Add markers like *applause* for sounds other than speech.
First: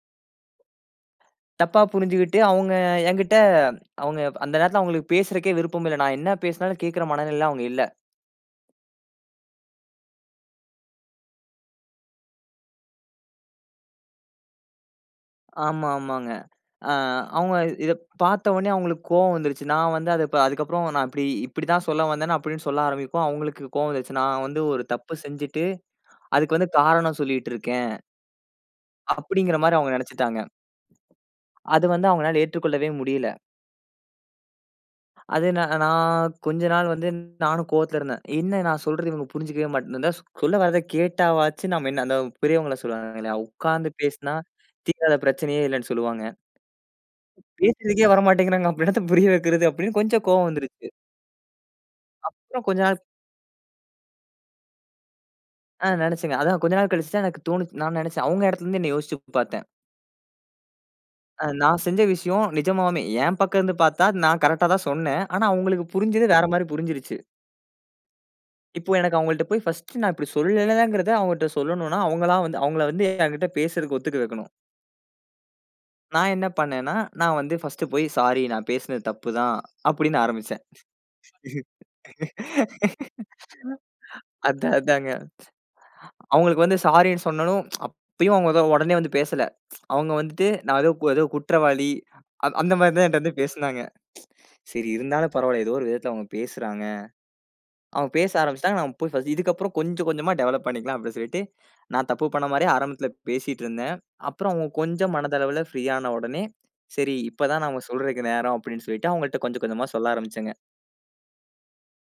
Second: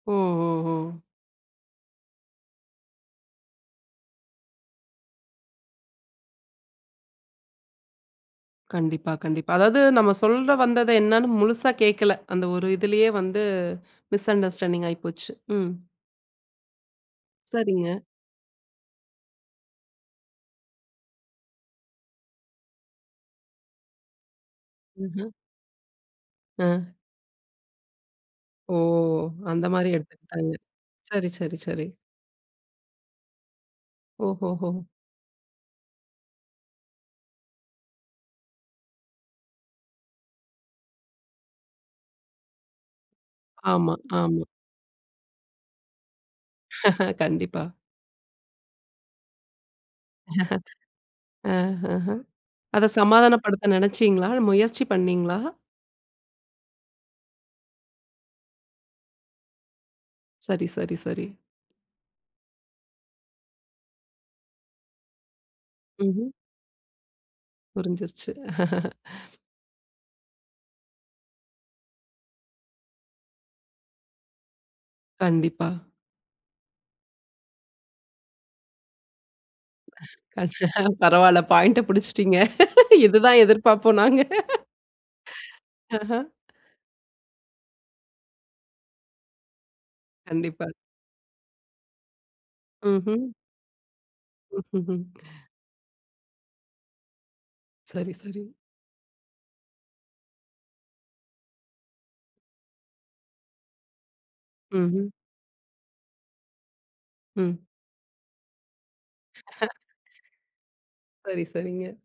ஓ ஓ ஓ! தப்பா புரிஞ்சுகிட்டு அவுங்க என்கிட்ட அவுங்க அந்த நேரத்தில அவுங்களுக்கு பேசுறக்கே விருப்பம் இல்ல. நான் என்ன பேசினாலும் கேட்கிற மனநிலையில அவுங்க இல்ல. கண்டிப்பா, கண்டிப்பா. அதாவது நம்ம சொல்ல வந்தது என்னன்னு முழுசா கேக்கல. அந்த ஒரு இதுலயே வந்து மிஸ் அண்டர்ஸ்டாண்டிங் ஆயிப்போச்சு. ம். ஆமா, ஆமாங்க. ஆ அவுங்க சரிங்க. இத பார்த்த உடனே அவுங்களுக்கு கோவம் வந்துரச்சு. நான் வந்து அத அதுக்கு அப்புறம் நான் இப்பிடி இப்பிடி தான் சொல்ல வந்தேன்னு அப்பிடின்னு சொல்ல ஆரம்பிப்போம். அவுங்களுக்கு கோவம் வந்துருச்சு. நான் வந்து ஒரு தப்பு ம்ஹ்ம். செஞ்சிட்டு அதுக்கு வந்து ஆ. காரணம் சொல்லிட்டு இருக்கேன். ஓ! அந்த அப்பிடிங்கிறமாரி மாதிரி அவுங்க நினச்சிட்டாங்க. எடுத்துகிட்டாங்க. சரி, சரி, அது சரி. வந்து அவுங்கனால ஏத்துக்கொள்ளவே முடியல. ஓஹோஹோ! அது நா நான் கொஞ்ச நாள் வந்து நானும் கோவத்தில இருந்தேன். "என்ன நான் சொல்றத இவுங்க புரிஞ்சிக்கவே மாட்டேன்" இந்த சொல்ல வராத கேட்டாவாச்சு நம்ம என்ன அந்த பெரியவங்கள சொல்லுவாங்க இல்லயா! உட்கார்ந்து ஆமா, பேசினா ஆமா. தீராத பிரச்சனையே இல்லேன்னு சொல்லுவாங்க *laughs* கண்டிப்பா. பேசுறதுக்கே வர மாட்டேங்கிறாங்க, அப்ப என்னத்த புரிய வைக்கிறது? அப்பிடின்னு கொஞ்சம் கோவம் வந்துருச்சு. *laughs* அ, ஆஹ. அப்புறம் கொஞ்ச அத நாள். சமாதானப்படுத்த நினைச்சீங்களா? முயற்சி பண்ணீங்களா? ஆ நினச்சேங்க. அதான் கொஞ்ச நாள் கழிச்சு தான் எனக்கு தோணுச்சு. நான் நினச்சேன். அவுங்க இடத்தில இருந்து என்னைய யோசிச்சு பார்த்தேன். சரி, சரி, சரி. அ நான் செஞ்ச விஷயம் நிஜமாவுமே என் பக்கம் இருந்து பார்த்தா, நான் கரெக்ட்டா தான் சொன்னேன். ஆனா அவுங்களுக்கு புரிஞ்சது ம்ஹ்ம். வேற மாரி புரிஞ்சிருச்சு. புரிஞ்சிருச்சு. இப்போ எனக்கு *laughs* அவுங்கள்ட்ட போய் ஃபர்ஸ்ட் நான் இப்பிடி சொல்லலங்கிறத அவுங்கட்ட சொல்லணுன்னா, அவுங்களா வந்து அவுங்கள வந்து எங்கிட்ட பேசுறதுக்கு ஒத்துக்க வைக்கணும். கண்டிப்பா. நான் என்ன பண்ணேனா, நான் வந்து ஃபர்ஸ்ட் போய் "ஸாரி, நான் பேசுனது தப்பு தான்." அப்பிடின்னு ஆரம்பிச்சேன். *laughs* பரவாயில்ல. பாயிண்ட்ட பிடிச்சிட்டீங்க. *laughs* இதுதான் *laughs* எதிர்ப்பார்ப்போம், நாங்க. அதான், அதாங்க. ஆஹ. அவுங்களுக்கு வந்து ஸாரின்னு சொன்னலும் அப்பயும் அவுங்க தான் உடனே வந்து பேசல. *tsk* அவுங்க வந்துட்டு கண்டிப்பா. நான் ஏதோ ஏதோ குற்றவாளி. அந் அந்த மாரி தான் என்ட்ட ம்ஹ்ம். வந்து பேசினாங்க. *tsk* ம், சரி ம்ஹ்ம். இருந்தாலும் பரவால்ல. ஏதோ ஒரு விதத்தில அவுங்க பேசுறாங்க. அவுங்க சரி, பேச சரி. ஆரம்பிச்சிட்டாங்க. நாம் போய் *unintelligible* இதுக்கு அப்புறம் கொஞ்சம் கொஞ்சமா டெவலப் பண்ணிக்கலாம். அப்பிடின்னு சொல்லிட்டு, நான் தப்பு பண்ணமாரியே ஆரம்பத்தில பேசிட்டு இருந்தேன். அப்புறம் அவுங்க ம்ஹ்ம். கொஞ்சம் மனதளவுல ஃப்ரீ ஆன உடனே சரி இப்ப தான் ம். நான் சொல்றக்கு நேரம் அப்பிடின்னு சொல்லிட்டு அவுங்கள்ட்ட கொஞ்சம், *laughs* கொஞ்சமா சொல்ல ஆரம்பிச்சேங்க. சரி, சரிங்க.